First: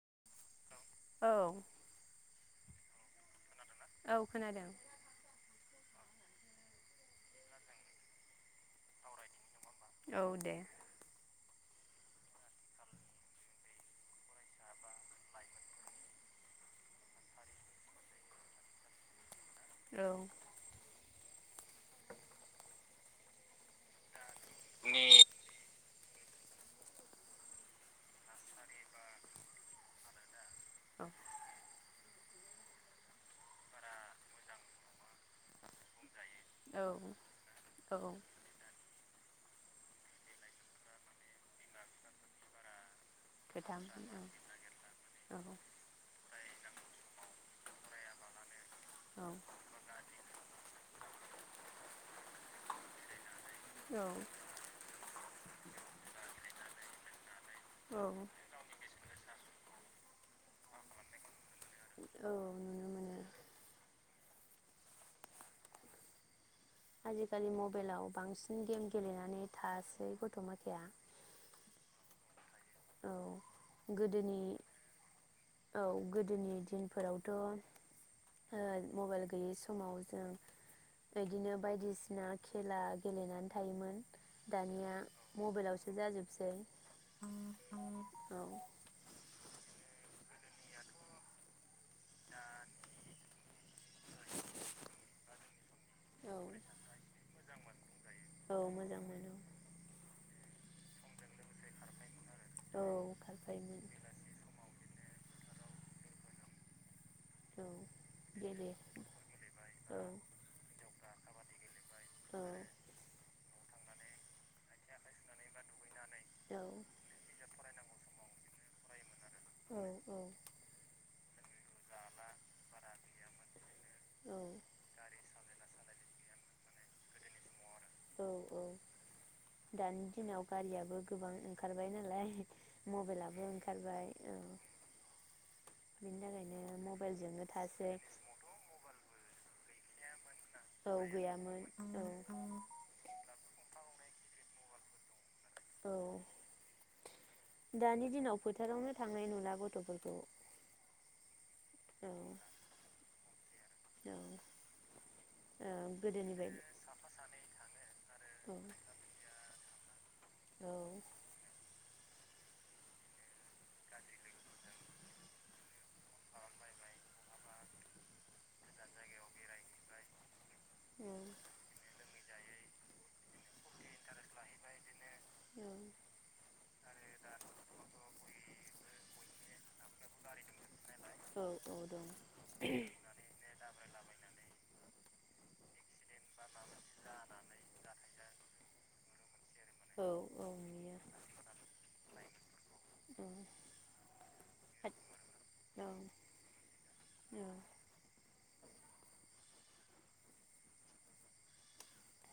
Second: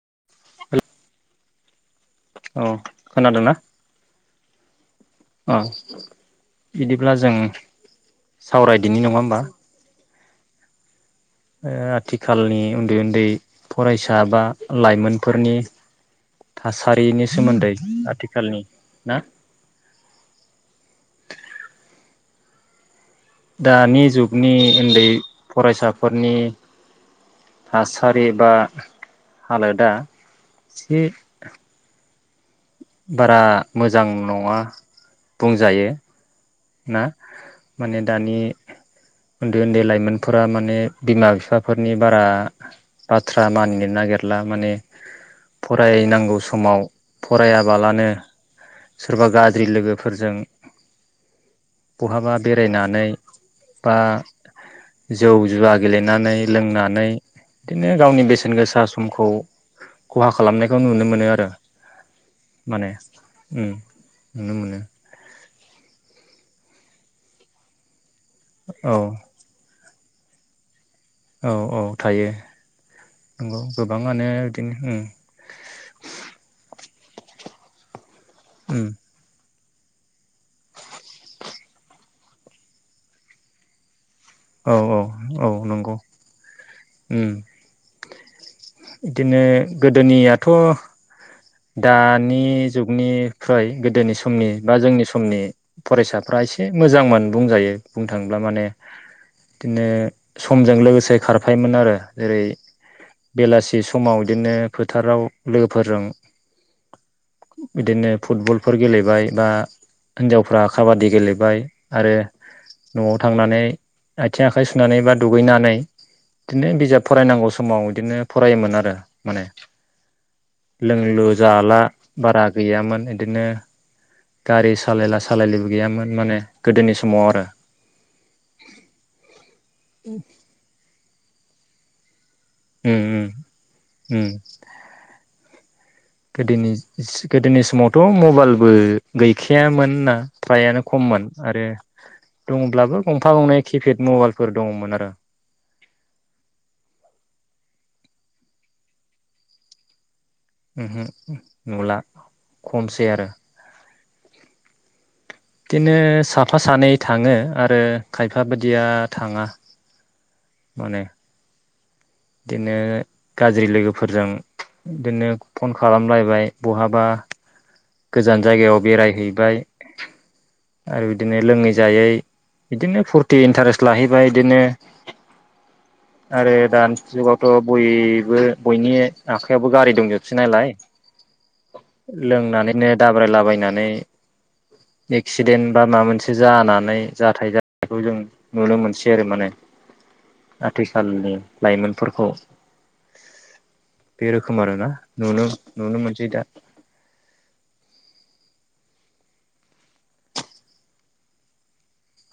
[unintelligible] औ औ खोनादोंना? औ खोनादों। अ बिदिब्ला जों सावरायदिनि नङा होमबा? औ दे। ओ आथिखालनि उन्दै उन्दै फरायसा बा लाइमोनफोरनि थासारिनि सोमोन्दै आथिखालनि ना? औ। दानि जुग नि उन्दै फरायसा न'खरनि थासारि बा हालोदा से औ बारा मोजां नङा बुंजायो। औ ना औ माने दानि उन्दै उन्दै लाइमोनफोरा माने बिमा बिफाफोरनि बारा बाथ्रा खोथाम मानिनो औ नागिरला औ माने फरायनांगौस समाव फरायाबालानो औ सोरबा गाज्रि लोगोफोरजों बहाबा बेरायनानै बा औ जौ जुवा गेलेनानै लोंनानै बिदिनो नुनो गावनि मोनो बेसेन गोसा समखौ खहा खालामनायखौ नुनो मोनो आरो। औ नुनो माने मोनो। उम नुनो मोनो। आजिखालि मबाइलाव बांसिन गेम औ गेलेनानै थास ऐ गथ' मानसिया औ औ थायो। औ नंगौ गोबाङानो गोदोनि बिदिनो उम औ गोदोनि दिनफोरावथ' ओ उम मबाइल गैयै स समाव जों बेबायदिनो बायदिसिना खेला गेलेनानै थायोमोन। औ दानिया औ औ मबाइलावसो नंगौ जाजोबसै। औ इदिनो गोदोनि नियाथ' दानि जुगनिफ्राय गोदोनि समनि बा जोंनि समनि औ फरायसाफ्रा एसे मोजां मोन। बुंजायो। बुंनो थाङोब्ला औ माने मोजां मोनो बिदिनो समजों लोगोसे खारफायोमोन आरो। जेरै औ बेलासि खारफायोमोन समाव इदिनो फोथ थाराव लोगोफोरजों औ बिदिनो गेले फुटबलफोर गेलेबाय बा औ हिनजावफ्रा खाबादि गेलेबाय आरो औ नआव थांनानै आइथिं आखाइ सुनानै बा दुगैनानै बिदिनो औ बिजाब फरायनांगौ समाव बिदिनो फरायोमोन आरो माने औ लोंलु जाला बारा गैयामोन इदिनो औ गारि सालायला सालायलिबो गैयामोन माने गोदोनि नि समाव आरो औ औ दानि दिनाव गारियाबो गोबां खारबाय नालाय उम उम मबाइलाबो ओंखारबाय औ बिनि थाखायनो मबाइलजोंनो गोदोनि-गोदोनि थासै समावथ मबाइलबो गैखायामोन ना फ्रायानो औ खममोन गैयामोन आरो औ दंङब्लाबो गंफा गंनै किपेड मबाइल फोर दङमोन आरो औ दानि दिनाव फोथारावनो थांनाय नुला गथफोरखौ ओमहो नुला औ खमसै आरो। औ ओ बिदिनो गोदोनि बायदि औ साफा सानै थाङो आरो खायफा बायदिया थाङा माने बिदिनो गाज्रि लोगोफोरजों बिदिनो फन खालामलायबाय बहाबा गोजान जायगायाव बेरायहैबाय आरो औ बिदिनो लोङै जायै बिदिनो फुरथि इन्टारेस्ट लाहैबाय बिदिनो औ आरो दानि जुगावथ बयबो बयनि आखाइयावबो गारि दंजोबसै नालाय औ दं लोंनानै बिदिनो दाब्रायलाबायनानै एक्सिडेन्ट बा माबा मोनसे जानानै जाथाय जखौ जों नुनो मोनसै आरो माने औ औ नुयो औ आथिखालनि लाइमोनफोरखौ औ बे रोखोम आरोना आरो नुनो मोनसै दा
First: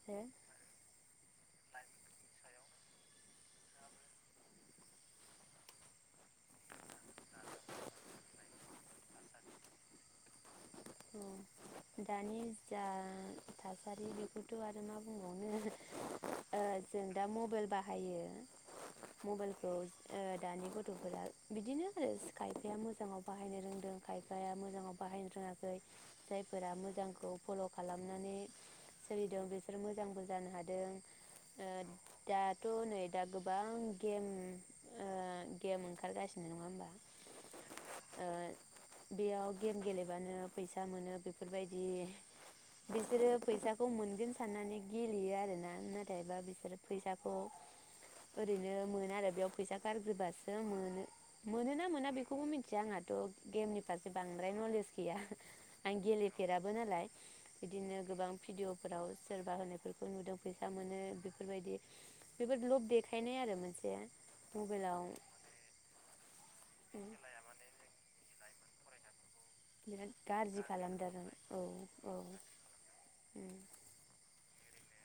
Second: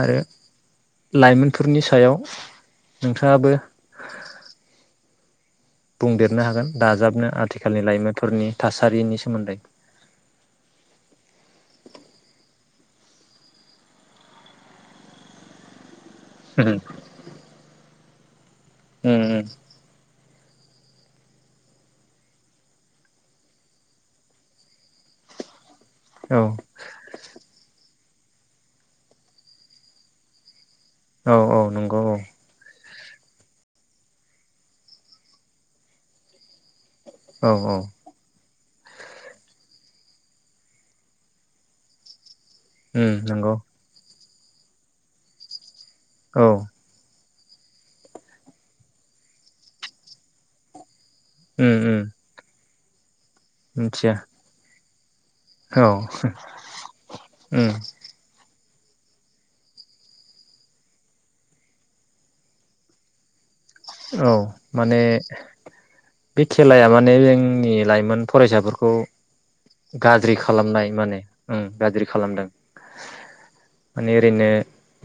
आरो लाइमोनफोरनि सायाव नोंथाङाबो बुंदेरनो हागोन दाजाबनो आथिखालनि लाइमोनफोरनि थासारिनि सोमोन्दै दानि जा थासारि बेखौथ आरो मा बुंबावनो ओ जों दा मबाइल बाहायो उम मबाइलखौ ओ दानि गथ'फोरा बिदिनो आरो खायफाया मोजाङाव बाहायनो रोंदों खायफाया मोजाङाव बाहायनो रोङाखै उम औ जायफोरा मोजांखौ फल' खालाम माने सोलिदों बिसोर मोजांबो जानो हा औ औ नंगौ औ नै दा गोबां गेम ओ गेम ओंखारगासिनो नङा होमबा औ औ ओ बेयाव गेम गेलेबानो फैसा मोनो बेफोरबायदि उम बिसोरो नंगौ फैसाखौ मोनगोन साननानै गेलेयो आरोना ना थायबा औ बिसोर फैसा थ ओरैनो मोना आरो बेयाव फैसा गारग्रोबासो मोनो। उम मोनोना उम मोना बेखौबो मिन थिया आंहाथ' गेमनि फारसे मिथिया बांद्राय नलेज गैया औ आं गेलेफेराबो नालाय उम बिदिनो गोबां भिडिअ फोराव सोरबा होनायफोरखौ नुदों फैसा मोनो बेफोरबायदि बेफोर लब देखायनाय आरो मोन औ माने बे खेलाया माने जोंनि लाइमोन फरायसाफोरखौ बिराद गाज्रि खालामनाय माने खालामदों ओम औ गाज्रि औ खालामदों उम माने ओरैनो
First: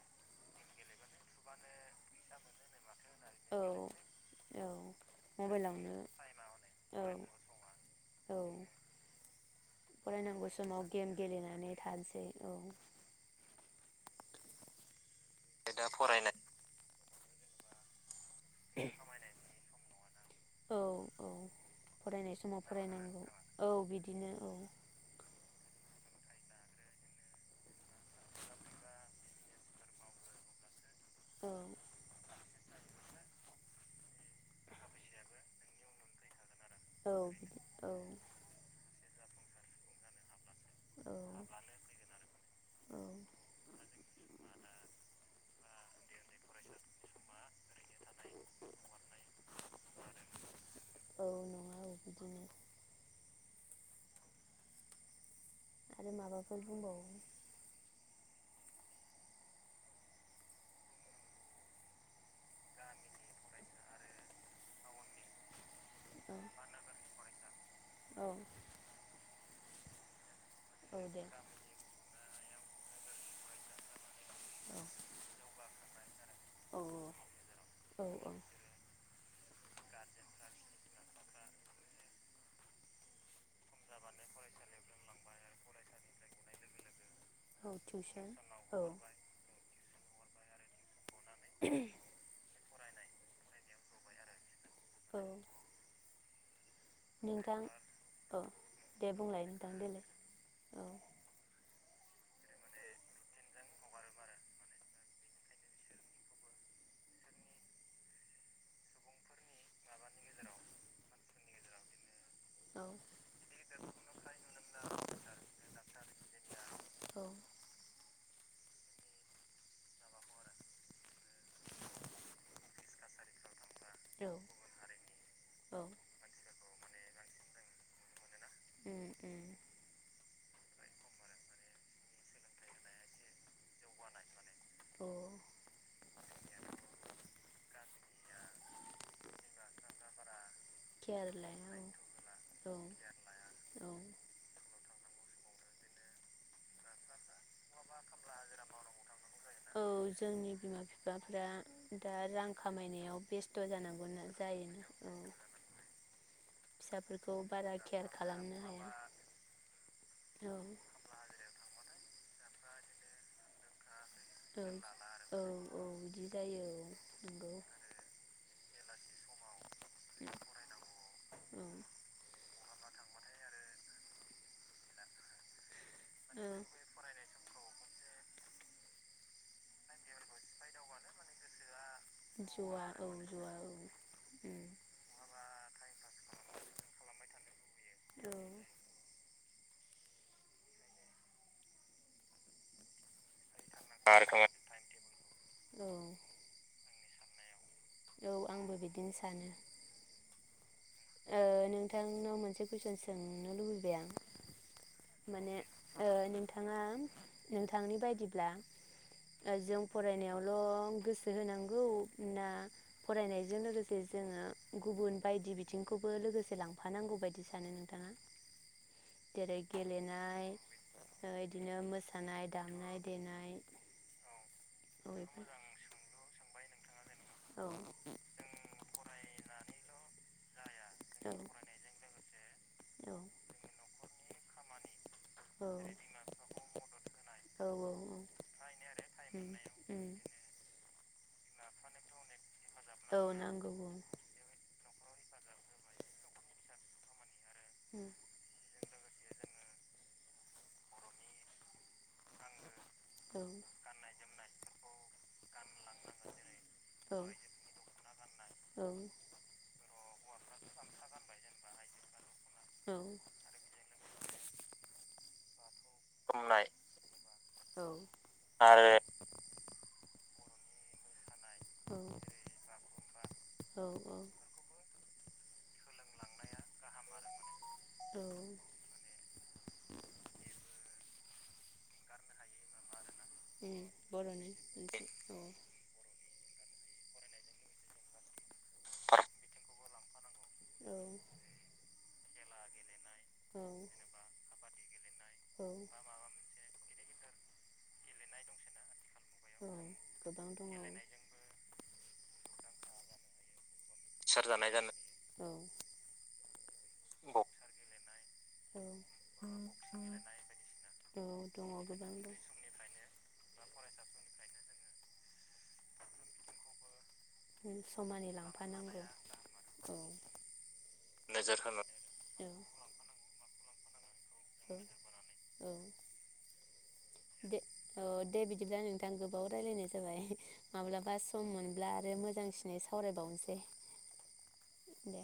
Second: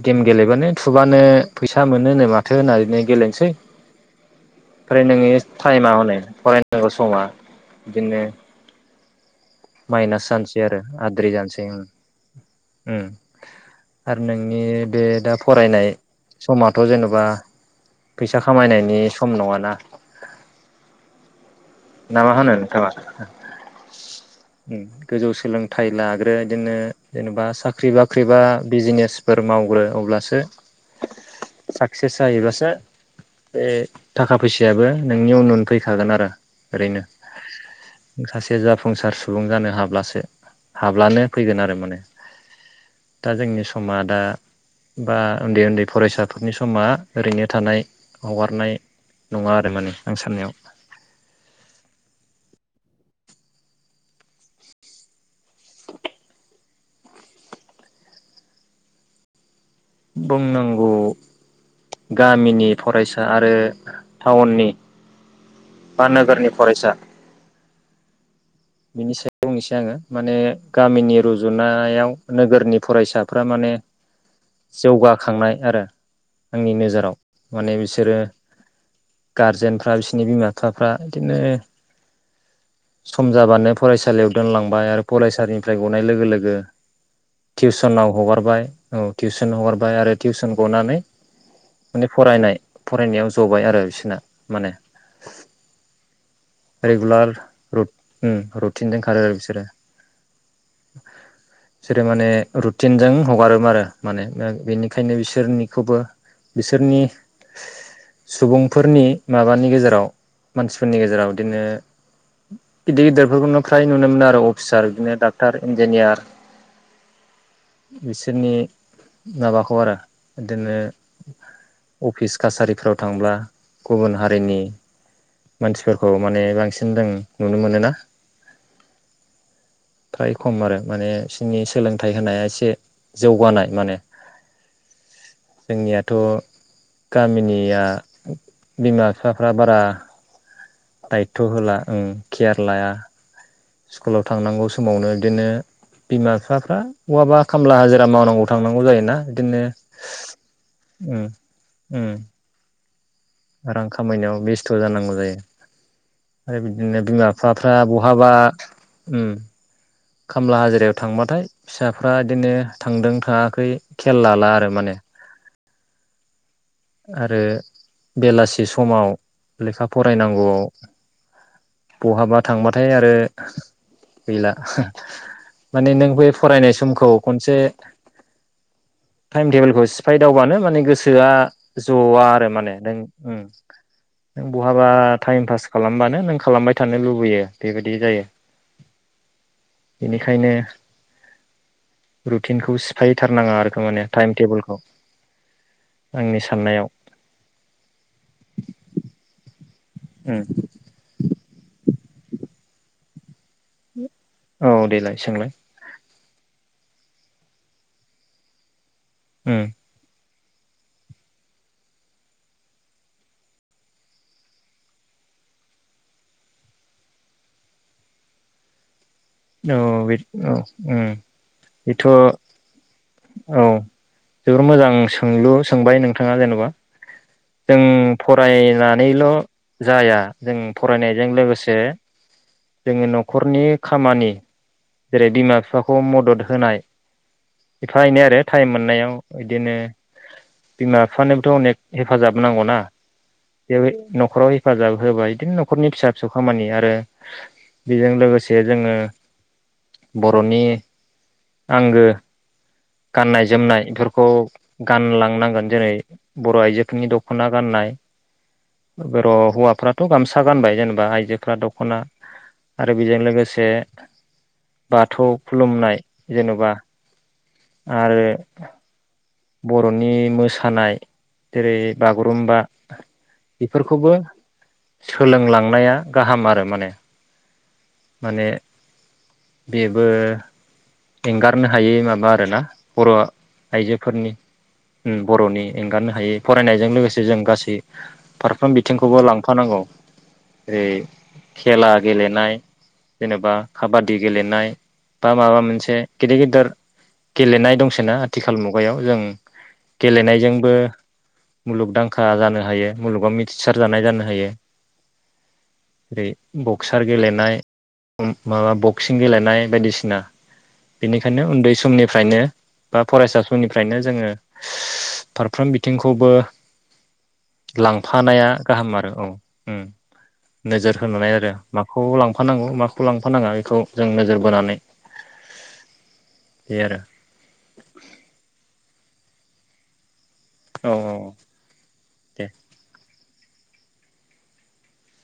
गेम गेलेबानो थुबानो फैसा मोनो होननाय माथो होननानो गेलेनोसै औ औ ओमफ्राय नोंनि टाइमा मबाइलावनो हनै फरायनांगौ औ समा बिदिनो औ माइनास फरायनांगौ जानोसै आरो समाव गेम आद्रि जानोसै गेलेनानै उम थानोसै औ उम आरो नोंनि बे दा फरायनाय समाथ' जेने बा फैसा खामायनायनि सम नङाना औ औ ना मा फरायनाय होनो समाव नोंथाङा फरायनांगौ औ बिदिनो औ ओम गोजौ सोलों थाइ लाग्रो बिदिनो जेनेबा साख्रि बाख्रि बा बिजनेसफोर मावग्रो अब्लासो औ साक्सेस जाहैबासो बे थाखा फैसायाबो नोंनि उन उन फैखागोन आरो ओरैनो औ बिदि औ सासे जाफुंसार सुबुं जानो हाब्लासो औ हाब्लानो फैगोन आरो माने औ दा जोंनि समा दा बा उन्दै उन्दै फरायसाफोरनि समा ओरैनो थानाय हगारनाय नङा आरो माने आं साननायाव औ नङा औ बिदिनो आरो माबाफोर बुंबावो। बुंनांगौ गामिनि फरायसा आरो टाउननि बा औ नोगोरनि फरायसा औ बिनि सायाव बुंनोसै आङो माने औ गामिनि दे रुजुनायाव नोगोरनि फरायसाफ्रा माने औ जौगाखांनाय आरो आंनि औ नोजोराव माने औ बिसोरो औ गारजेनफ्रा बिसिरनि बिमा बिफाफ्रा बिदिनो सम मानो फरायसालियाव दोनलांबाय आरो फरायसालिनिफ्राय गनाय लोगो लोगो औ थिउसनाव टिउसन हगारबाय औ थिउसन हगारबाय आरो टिउसन गनानै माने फरायनाय फरायनायाव ज'बाय आरो बिसोरना माने औ रेगुलार नोंथां रु औ उम्म रुथिनदों दे खारो आरो बुंलाय बिसोरो। नोंथां देलाय औ बिसोरो माने रुटिनजों हगारोम आरो माने बेनिखायनो बिसोरनिखौबो बिसोरनि सुबुंफोरनि माबानि गेजेराव मानसिफोरनि गेजेराव बिदिनो गिदिर औ गिदिरफोरखौनो फ्राय नुनो मोनो आरो अफिसार बिदिनो डाक्टार इन्जिनियार औ बिसोरनि माबाखौ आरो बिदिनो अफिस कासारिफोराव थांब्ला गुबुन औ उम हारिनि मानसिफोरखौ माने बांसिन दों नुनो मोनो ना उम थाय खम आरो माने बिसनि सोलोंथाइ होनाया एसे जौगानाय। माने औ जोंनियाथ' गामिनिया बिमा बिफाफ्रा बारा केयार दायथ' लाया होला ओं। औ लाया औ स्कुलाव थांनांगौ समावनो इदिनो बिमा बिफाफ्रा खामला हाजिरा मावनांगौ थांनांगौ जायोना बिदिनो औ जोंनि बिमा उम्म बिफाफ्रा उम्म दा रां खामायनायाव बेस्थ' रां जानांगौ ना खामायनायाव बेस्थ' जायोना औ जानांगौ जायो आरो बिदिनो बिमा फिसाफोरखौ बिफाफ्रा बारा केयार बहाबा खालामनो हाया उम औ खामला हाजिरायाव थांबाथाय फिसाफ्रा बिदिनो थांदों थाङाखै खेल लाला आरो माने औ औ औ बिदि जायो औ आरो नंगौ। [unintelligible] समाव लेखा फरायनांगौआव औ बहाबा थांबा थाय आरो गैला। माने नों बे फरायनाय समखौ खनसे थाइम टेबोलखौ सिफायदावबानो माने गोसोआ ज'वा आरो माने जौवा औ नों उम्म जौवा औ नों उम बहाबा टाइम पास खालामबानो नों खालामबाय थानो लुबैयो बेबायदि जायो। औ बेनिखायनो रुटिनखौ सिफायथारनाङा आरो बे माने टाइम टेबोलखौ औ आंनि साननायाव औ आंबो बिदिनो सानो। ओं। थांनाव मोनसे कुइसन सों औ देलाय सोंलाय। माने नोंथाङा नोंथांनि बायदिब्ला उम जों फरायनायाव ल गोसोहोनांगै ना फरायजों लोगोसे जोङो गुबुन बायदि बिथिं बिथिंखौबो लोगोसे लांफानांगौ बायदि सानो नोंथाङा? जेरै औ बे गेलेनाय औ उम ओ इदिनो बेथ' मोसानाय दामनाय देनाय औ जोबोर मोजां औ बेफोर सोंलु सोंबाय नोंथाङा जेन'बा औ जों फरायनानैल' जाया जों फरायनायजों लोगोसे जोङो औ न'खरनि खामानि जेरै बिमा औ बिफाखौ मदद औ होनाय औ औ एफा एनै आरो टाइम मोननायाव उम इदिनो उम बिमा [unintelligible] हेफाजाब नांगौ ना औ नांगौ औ बे न'खराव हेफाजाब होबाय बिदिनो न'खरनि फिसा फिसौ खामानि आरो उम बेजों लोगोसे जोङो बर'नि आंगो औ गाननाय जोमनाय इफोरखौ गानलांनांगोन जेरै बर' आइजोफोरनि औ दख'ना गाननाय औ औ बर'हौवाफ्रा थ' गामसा गानबाय जेनेबा आइजोफ्रा दख'ना आरो बेजों लोगोसे बाथौ खुलुमनाय जेनबा औ आरो आरो बर'नि मोसानाय जेरै बागुरुम्बा बेफोरखौबो सोलोंलांनाया गाहाम आरो माने माने उम बेबो हेंगाद हायै माबा आरो ना बर' आइजोफोरनि बर'नि मोनसे उम औ बर'नि एंगारनो हायै फरायनायजों लोगोसे जों गासै फारफ्रोम बिथिंखौबो लांफानांगौ ओरै औ खेला गेलेनाय जेनेबा औ खाबादि गेलेनाय बा माबा औ मोनसे गिदिर गिदिर गेलेनाय दंसै ना आथिखाल मुगायाव जों गोबां दङ गेलेनायजोंबो मुलुगदांखा जानो हायो मुलुगाव मिथिस सार जानाय जानो हायो सारजानाय जानो औ जेरै बक्सार गेलेनाय माबा औ बक्सिं गेलेनाय बायदिसिना औ बेनिखायनो दङ उन्दै गोबां दं समनिफ्रायनो बा फरायसा समनिफ्रायनो जोङो फ्राम बिथिंखौबो समानै लांफानाया गाहाम लांफानांगौ आरो औ उ औ नोजोर होनानै आरो माखौ लांफ औ माखौ लांफानाङा इखौ औ औ बे आरो दे औ दे बिदिब्ला नोंथां। आं गोबाव रायलायनाय जाबाय। औ माब्लाबा औ सम मोनब्ला आरो दे मोजांसिनै सावरायबावनोसै। दे दे